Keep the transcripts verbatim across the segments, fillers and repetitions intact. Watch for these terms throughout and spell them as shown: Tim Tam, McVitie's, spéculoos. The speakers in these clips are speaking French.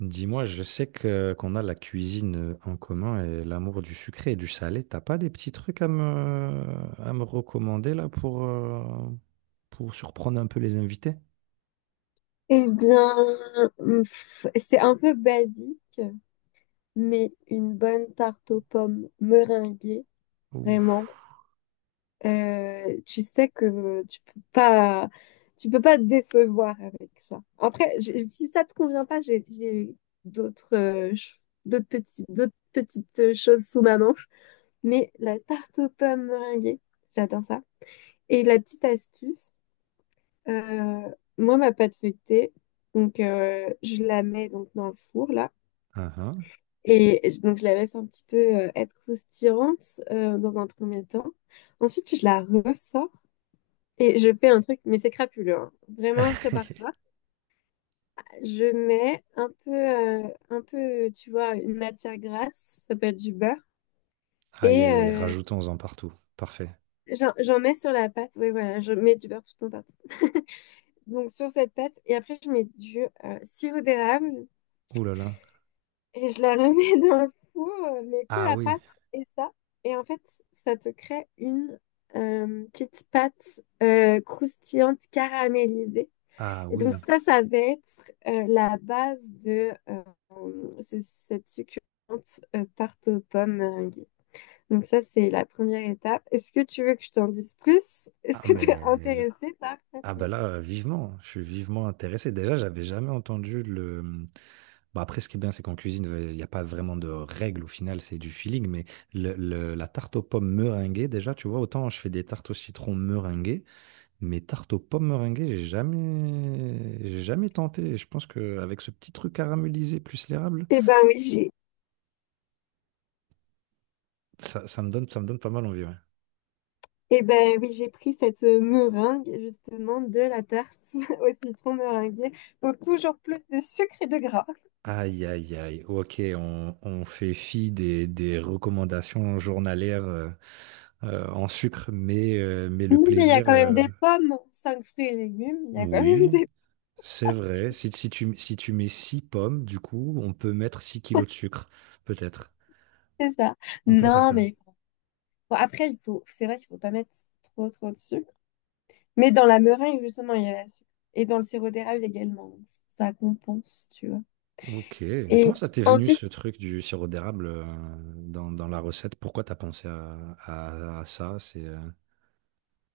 Dis-moi, je sais que qu'on a la cuisine euh, en commun et l'amour du sucré et du salé. T'as pas des petits trucs à me, à me recommander là pour, euh, pour surprendre un peu les invités? Eh bien, hum, pff, c'est un peu basique, mais une bonne tarte aux pommes meringuée, Ouf. vraiment. Euh, tu sais que tu peux pas, tu peux pas te décevoir avec ça. Après, j- si ça te convient pas, j'ai j'ai d'autres euh, ch- d'autres petites d'autres petites euh, choses sous ma manche, mais la tarte aux pommes meringuée, j'adore ça. Et la petite astuce, euh, moi ma pâte feuilletée, donc euh, je la mets donc dans le four là. Ah, ah. Et je- donc, je la laisse un petit peu euh, être croustillante euh, dans un premier temps. Ensuite, je la ressors et je fais un truc, mais c'est crapuleux, hein. Vraiment, prépare-toi. Je mets un peu, euh, un peu, tu vois, une matière grasse, ça peut être du beurre. Aïe Et aïe aïe, euh, rajoutons-en partout. Parfait. j'en j'en mets sur la pâte. Oui, voilà, je mets du beurre tout le temps partout. Donc, sur cette pâte. Et après, je mets du euh, sirop d'érable. Ouh là là. Et je la remets dans le four, euh, mais que Ah la oui. pâte et ça. Et en fait, ça te crée une euh, petite pâte euh, croustillante caramélisée. Ah Et donc oui. ça, ça va être euh, la base de euh, ce- cette succulente euh, tarte aux pommes meringuée. Donc ça, c'est la première étape. Est-ce que tu veux que je t'en dise plus? Est-ce Ah que tu es mais intéressée par ça? ah bah là, vivement. Je suis vivement intéressé. Déjà, j'avais jamais entendu le. Bah, après, ce qui est bien, c'est qu'en cuisine, il n'y a pas vraiment de règles au final, c'est du feeling, mais le le la tarte aux pommes meringuée, déjà, tu vois, autant je fais des tartes au citron meringuées, mais tarte aux pommes meringuées, j'ai jamais j'ai jamais tenté et je pense qu'avec ce petit truc caramélisé plus l'érable, Eh ben oui. ça ça me donne ça me donne pas mal envie, ouais. Eh ben oui, j'ai pris cette euh, meringue justement de la tarte au citron meringuée. Donc toujours plus de sucre et de gras. Aïe, aïe, aïe. OK, on on fait fi des des recommandations journalières, heu heu, en sucre, mais heu, mais le Non, mais il y a plaisir, quand même des heu pommes, cinq fruits et légumes. Il y a quand même oui. des... C'est vrai. Si, si tu, si tu mets six pommes, du coup, on peut mettre six kilos de sucre, peut-être. C'est ça. On peut faire Non, ça. mais bon, après, il faut... c'est vrai qu'il faut pas mettre trop trop de sucre. Mais dans la meringue, justement, il y a la sucre. Et dans le sirop d'érable également. Donc, Ça compense, tu vois. Ok, mais Et comment ça t'est venu ensuite, ce truc du sirop d'érable euh, dans, dans la recette? Pourquoi t'as pensé à, à- à ça? C'est euh,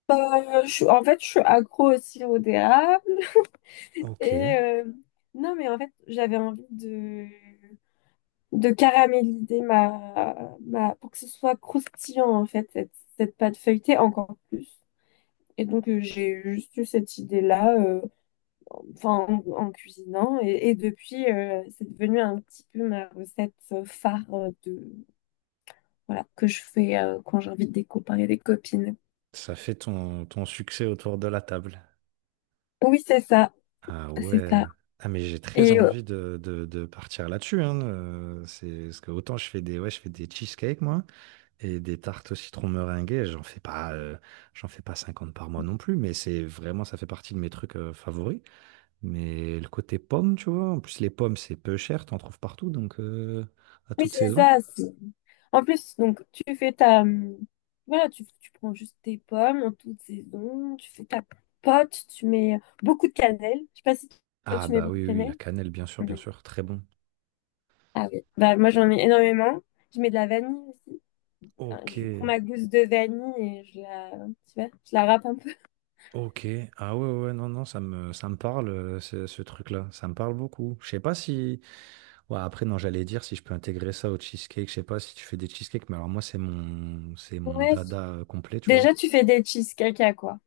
euh, je... suis- en fait, je suis accro au sirop d'érable. Et Ok. euh, non, mais en fait, j'avais envie de... de caraméliser ma, ma, pour que ce soit croustillant, en fait, cette, cette pâte feuilletée encore plus. Et donc, euh, j'ai juste eu cette idée-là, euh, enfin, en, en cuisinant. Et, et depuis, euh, c'est devenu un petit peu ma recette euh, phare euh, de, voilà, que je fais euh, quand j'invite des copains et des copines. Ça fait ton, ton succès autour de la table. Oui, c'est ça, Ah c'est ouais. ça. Ah mais j'ai très Et envie de, de- de partir là-dessus, hein. Euh, c'est parce que autant je fais des ouais, je fais des cheesecakes, moi. Et des tartes au citron meringuées, j'en fais pas, euh, j'en fais pas cinquante par mois non plus, mais c'est vraiment, ça fait partie de mes trucs euh, favoris. Mais le côté pomme tu vois, en plus les pommes, c'est peu cher, t'en trouves partout, donc euh, à Oui, toute c'est saison. ça. c'est- En plus, donc, tu fais ta... hum, voilà, tu, tu prends juste tes pommes en toute saison, tu fais ta pote, tu mets beaucoup de cannelle. Je sais pas si toi, Ah tu mets bah beaucoup de oui, oui, oui, cannelle. la cannelle, bien sûr, bien Oui. sûr, très bon. Ah oui. Bah, moi, j'en mets énormément. Je mets de la vanille aussi. Ah, Ok, Je prends ma gousse de vanille et je la, tu vois, je la râpe un peu. ok. Ah ouais, ouais, non, non, ça me, ça me parle, euh, ce, ce truc-là, ça me parle beaucoup. Je sais pas si. Ouais, après, non, j'allais dire si je peux intégrer ça au cheesecake, je sais pas si tu fais des cheesecakes, mais alors moi, c'est mon, c'est mon Ouais. dada euh, complet, tu vois. Déjà, tu fais des cheesecakes à quoi?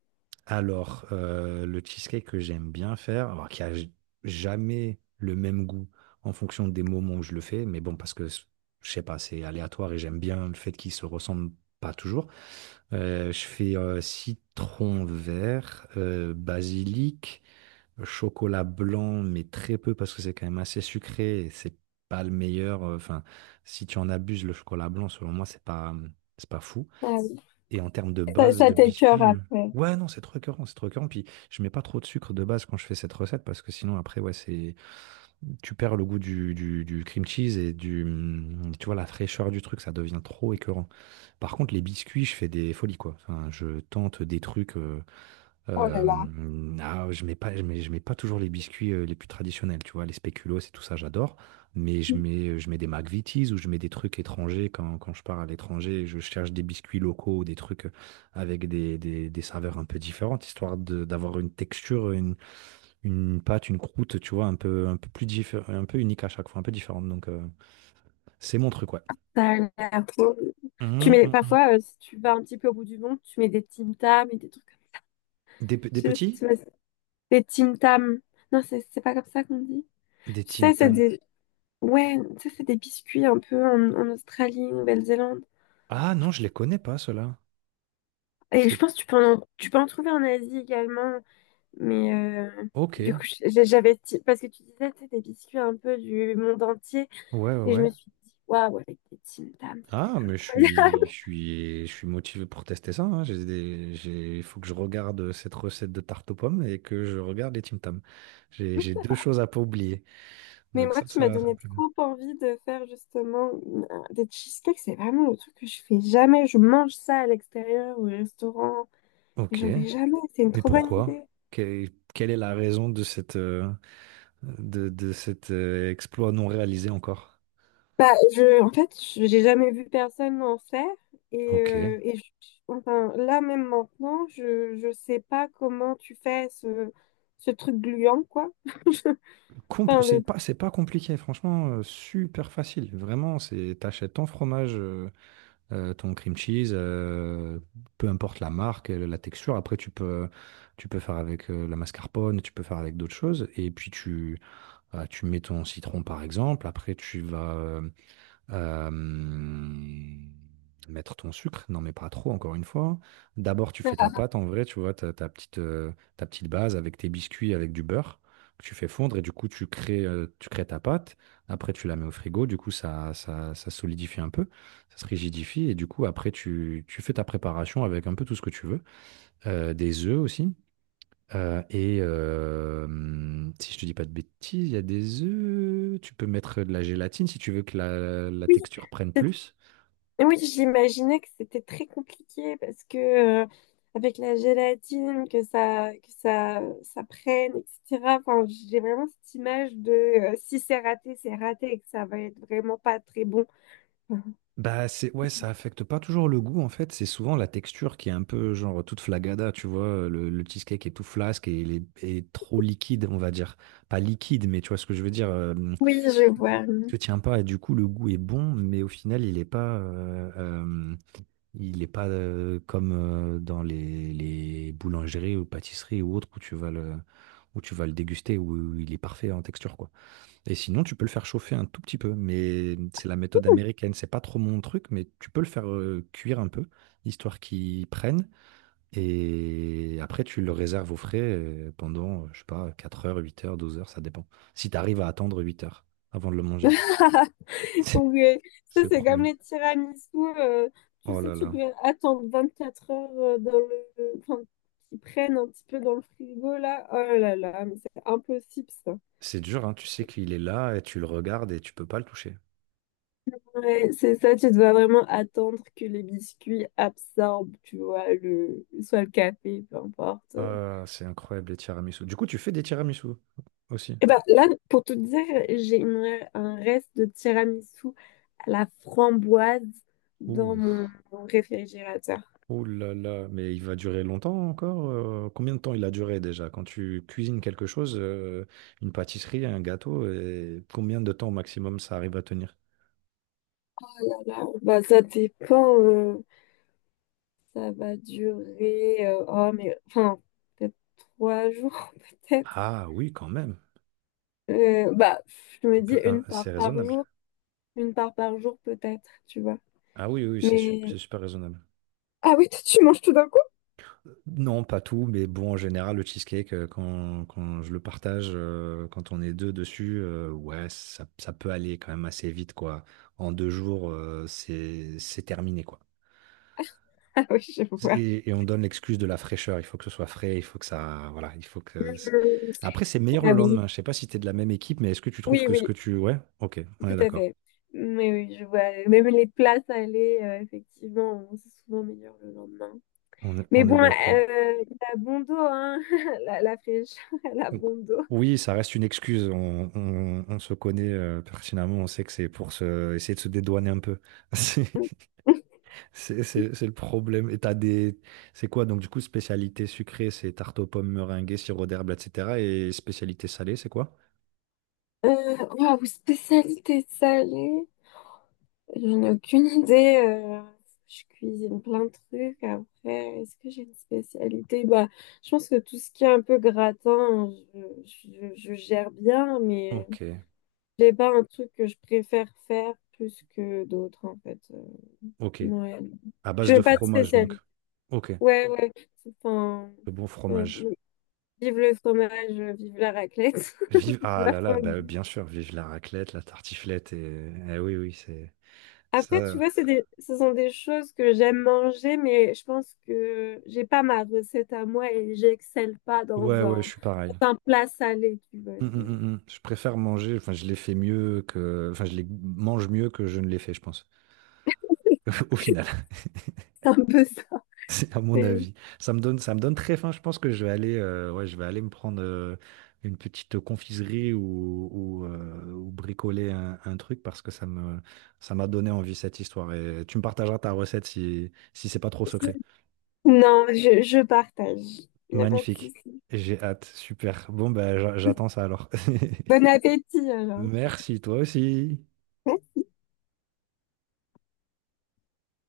Alors, euh, le cheesecake que j'aime bien faire, alors qui a j- jamais le même goût en fonction des moments où je le fais, mais bon, parce que c- je sais pas, c'est aléatoire et j'aime bien le fait qu'il se ressemble pas toujours. Euh, je fais euh, citron vert, euh, basilic, chocolat blanc, mais très peu parce que c'est quand même assez sucré et c'est pas le meilleur. euh, Enfin, si tu en abuses, le chocolat blanc, selon moi, c'est pas, c'est pas fou. Ah oui. Et en termes de Ça, base ça de t'écœure biscuits, euh, après. ouais, non, c'est trop écœurant, c'est trop écœurant. Puis je mets pas trop de sucre de base quand je fais cette recette parce que sinon, après, ouais, c'est tu perds le goût du, du, du cream cheese et du, hum, tu vois, la fraîcheur du truc, ça devient trop écœurant. Par contre, les biscuits, je fais des folies, quoi. Enfin, je tente des trucs. euh, Oh Heu, là là. mmh, ah, je mets pas je mets je mets pas toujours les biscuits, heu, les plus traditionnels, tu vois? Les spéculoos et tout ça, j'adore, mais je mets, euh, je mets des McVitie's ou je mets des trucs étrangers quand quand je pars à l'étranger, je cherche des biscuits locaux ou des trucs, euh, avec des des des saveurs un peu différentes, histoire de d'avoir une texture, une une pâte, une croûte, tu vois? Un peu un peu plus diffé un peu unique à chaque fois, un peu différente, donc heu, c'est mon truc, ouais. Ça a l'air trop- Tu Mmh, mets mmh mh. parfois, euh, si tu vas un petit peu au bout du monde, tu mets des Tim Tam et des trucs comme ça. Des p Je Des sais- pas si petits? tu vois, des Tim Tam. Non, c'est c'est pas comme ça qu'on dit. Des Tu Tim sais, c'est Tam. des. Ouais, tu sais, c'est des biscuits un peu en, en Australie, Nouvelle-Zélande. Ah Je non, crois je que- les connais pas ceux-là. c'est- Et je C'est pense que tu peux en, tu peux en trouver en Asie également. Mais euh, du OK. coup, je- j'avais. ti- parce que tu disais, tu sais, des biscuits un peu du monde entier. Ouais, ouais, Et je ouais. me suis dit, waouh, avec des Tim Tam, ça doit Ah, être mais je incroyable. suis, je suis, je suis motivé pour tester ça, hein. J'ai des- j'ai- il faut que je regarde cette recette de tarte aux pommes et que je regarde les Tim Tam. J'ai, j'ai deux choses à pas oublier. Mais Donc moi, ça, tu m'as ça, ça me donné plaît bien. trop envie de faire justement euh, des cheesecakes. C'est vraiment le truc que je fais jamais. Je mange ça à l'extérieur ou au restaurant, mais Ok, j'en fais jamais. C'est une mais trop bonne pourquoi? idée. Que- Quelle est la raison de cette, euh, de, de cet euh, exploit non réalisé encore? Bah, je, en fait, je- j'ai jamais vu personne en faire. Et, Ok. euh, et je- enfin, là, même maintenant, je, je sais pas comment tu fais ce, ce truc gluant, quoi. Compl- Enfin, c'est le, pas, c'est pas compliqué, franchement, euh, super facile. Vraiment, c'est, t'achètes ton fromage. euh, euh, ton cream cheese, euh, peu importe la marque, euh, la texture. Après, tu peux, tu peux faire avec euh, la mascarpone, tu peux faire avec d'autres choses. Et puis, tu, euh, tu mets ton citron, par exemple. Après, tu vas, euh, Hem, mettre ton sucre, non, mais pas trop, encore une fois. D'abord, tu fais ta pâte en vrai, tu vois, ta, ta petite, euh, ta petite base avec tes biscuits, avec du beurre que tu fais fondre et du coup, tu crées, euh, tu crées ta pâte. Après, tu la mets au frigo, du coup, ça, ça, ça solidifie un peu, ça se rigidifie et du coup, après, tu, tu fais ta préparation avec un peu tout ce que tu veux. Euh, des œufs aussi. Heu et hem, si je te dis pas de bêtises, il y a des œufs, tu peux mettre de la gélatine si tu veux que la la oui. texture prenne plus. Oui, j'imaginais que c'était très compliqué parce que euh, avec la gélatine, que ça, que ça, ça prenne, et cetera. Enfin, j'ai vraiment cette image de euh, si c'est raté, c'est raté et que ça va être vraiment pas très bon. Bah, c'est ouais, ça affecte pas toujours le goût en fait, c'est souvent la texture qui est un peu genre toute flagada, tu vois? le le cheesecake est tout flasque et il est et trop liquide, on va dire. Pas liquide, mais tu vois ce que je veux dire? Hem, Oui, je vois. Il se tient pas et du coup le goût est bon, mais au final il est pas, heu, hem il n'est pas euh, comme euh, dans les, les boulangeries ou pâtisseries ou autres où tu vas le, où tu vas le déguster, où il est parfait en texture, quoi. Et sinon, tu peux le faire chauffer un tout petit peu, mais c'est la méthode américaine. C'est pas trop mon truc, mais tu peux le faire euh, cuire un peu, histoire qu'il prenne. Et après, tu le réserves au frais euh, pendant, euh, je sais pas, quatre heures, huit heures, douze heures, ça dépend. Si tu arrives à attendre huit heures avant de le manger, c'est Oui, ça c'est le c'est comme problème. les tiramisu. euh, Tu Oh sais, là tu là. dois attendre vingt-quatre heures euh, dans le, enfin, qu'ils prennent un petit peu dans le frigo là. Oh là là, mais c'est impossible ça. C'est dur, hein, tu sais qu'il est là et tu le regardes et tu peux pas le toucher. Ouais, c'est ça, tu dois vraiment attendre que les biscuits absorbent, tu vois, le, soit le café, peu importe. Ah, c'est incroyable les tiramisu. Du coup, tu fais des tiramisu aussi. Et ben là, pour tout dire, j'ai une- un reste de tiramisu à la framboise dans Ouh, mon, mon réfrigérateur. oh là là, mais il va durer longtemps encore? Euh, combien de temps il a duré déjà? Quand tu cuisines quelque chose, euh, une pâtisserie, un gâteau, et combien de temps au maximum ça arrive à tenir? Là, bah, ça dépend, euh, ça va durer, euh, oh, mais, enfin, peut-être trois jours, peut-être. Ah oui, quand même. Euh, bah, je Un me dis peu- un- une C'est part par raisonnable. jour, une part par jour, peut-être, tu vois. Ah oui, oui, oui, c'est sup- Mais c'est super raisonnable. Ah oui, toi, tu manges tout d'un coup? Non, pas tout, mais bon, en général, le cheesecake, euh, quand, quand je le partage, euh, quand on est deux dessus, euh, ouais, ça, ça peut aller quand même assez vite, quoi. En deux jours, euh, c'est, c'est terminé, quoi. Ah oui, je vois. Et, et on donne l'excuse de la fraîcheur. Il faut que ce soit frais, il faut que ça, voilà, il faut que. c'est- Mhm. Après, c'est meilleur Ah le oui. lendemain. Je sais pas si t'es de la même équipe, mais est-ce que tu trouves Oui, que ce oui, que tu, ouais, ok, on est tout à d'accord. fait. Mais oui, je vois. Même les plats salés, euh, effectivement, c'est souvent meilleur le lendemain. On est, Mais on bon, est euh, d'accord. il a bon dos, hein. La, la fraîcheur, elle a Donc, bon dos. oui, ça reste une excuse. On, on- on se connaît euh, pertinemment. On sait que c'est pour se, essayer de se dédouaner un peu. C'est c'est- c'est- c'est le problème. Et t'as des. C'est quoi? Donc, du coup, spécialité sucrée, c'est tarte aux pommes, meringuée, sirop d'herbe, et cetera. Et spécialité salée, c'est quoi? Euh, Waouh, spécialité salée. J'en ai aucune idée. Euh, je cuisine plein de trucs. Après, est-ce que j'ai une spécialité? Bah, je pense que tout ce qui est un peu gratin, je, je- je gère bien, mais Ok, j'ai pas un truc que je préfère faire plus que d'autres, en fait. Euh, ok. Ouais. À base Je de veux pas de fromage, donc. spécialité. Ok, Ouais, ouais, enfin, le bon ouais, fromage. ouais. Vive le fromage, vive la raclette, Vive, vive ah la là là, bah, fondue. bien sûr, vive la raclette, la tartiflette, et, eh oui, oui, c'est Après, tu ça. vois, c'est des, ce sont des choses que j'aime manger, mais je pense que j'ai pas ma recette à moi et j'excelle pas Ouais, dans ouais, un, je suis pareil. dans un plat salé, tu vois. Mm, mm, mm, je- mm. Je préfère manger, enfin je les fais mieux que, enfin je les mange mieux que je ne les fais, je pense. Au final, C'est un peu ça. c'est à mon C'est- avis. Ça me donne, ça me donne très faim. Je pense que je vais aller, euh, ouais, je vais aller me prendre euh, une petite confiserie ou, ou, euh, ou bricoler un, un truc parce que ça me, ça m'a donné envie cette histoire. Et tu me partageras ta recette si, si c'est pas trop secret. Non, je, je partage. Il n'y a pas de Magnifique. souci. J'ai hâte. Super. Bon ben, j'a- j'attends ça alors. Bon appétit, alors. Merci toi aussi.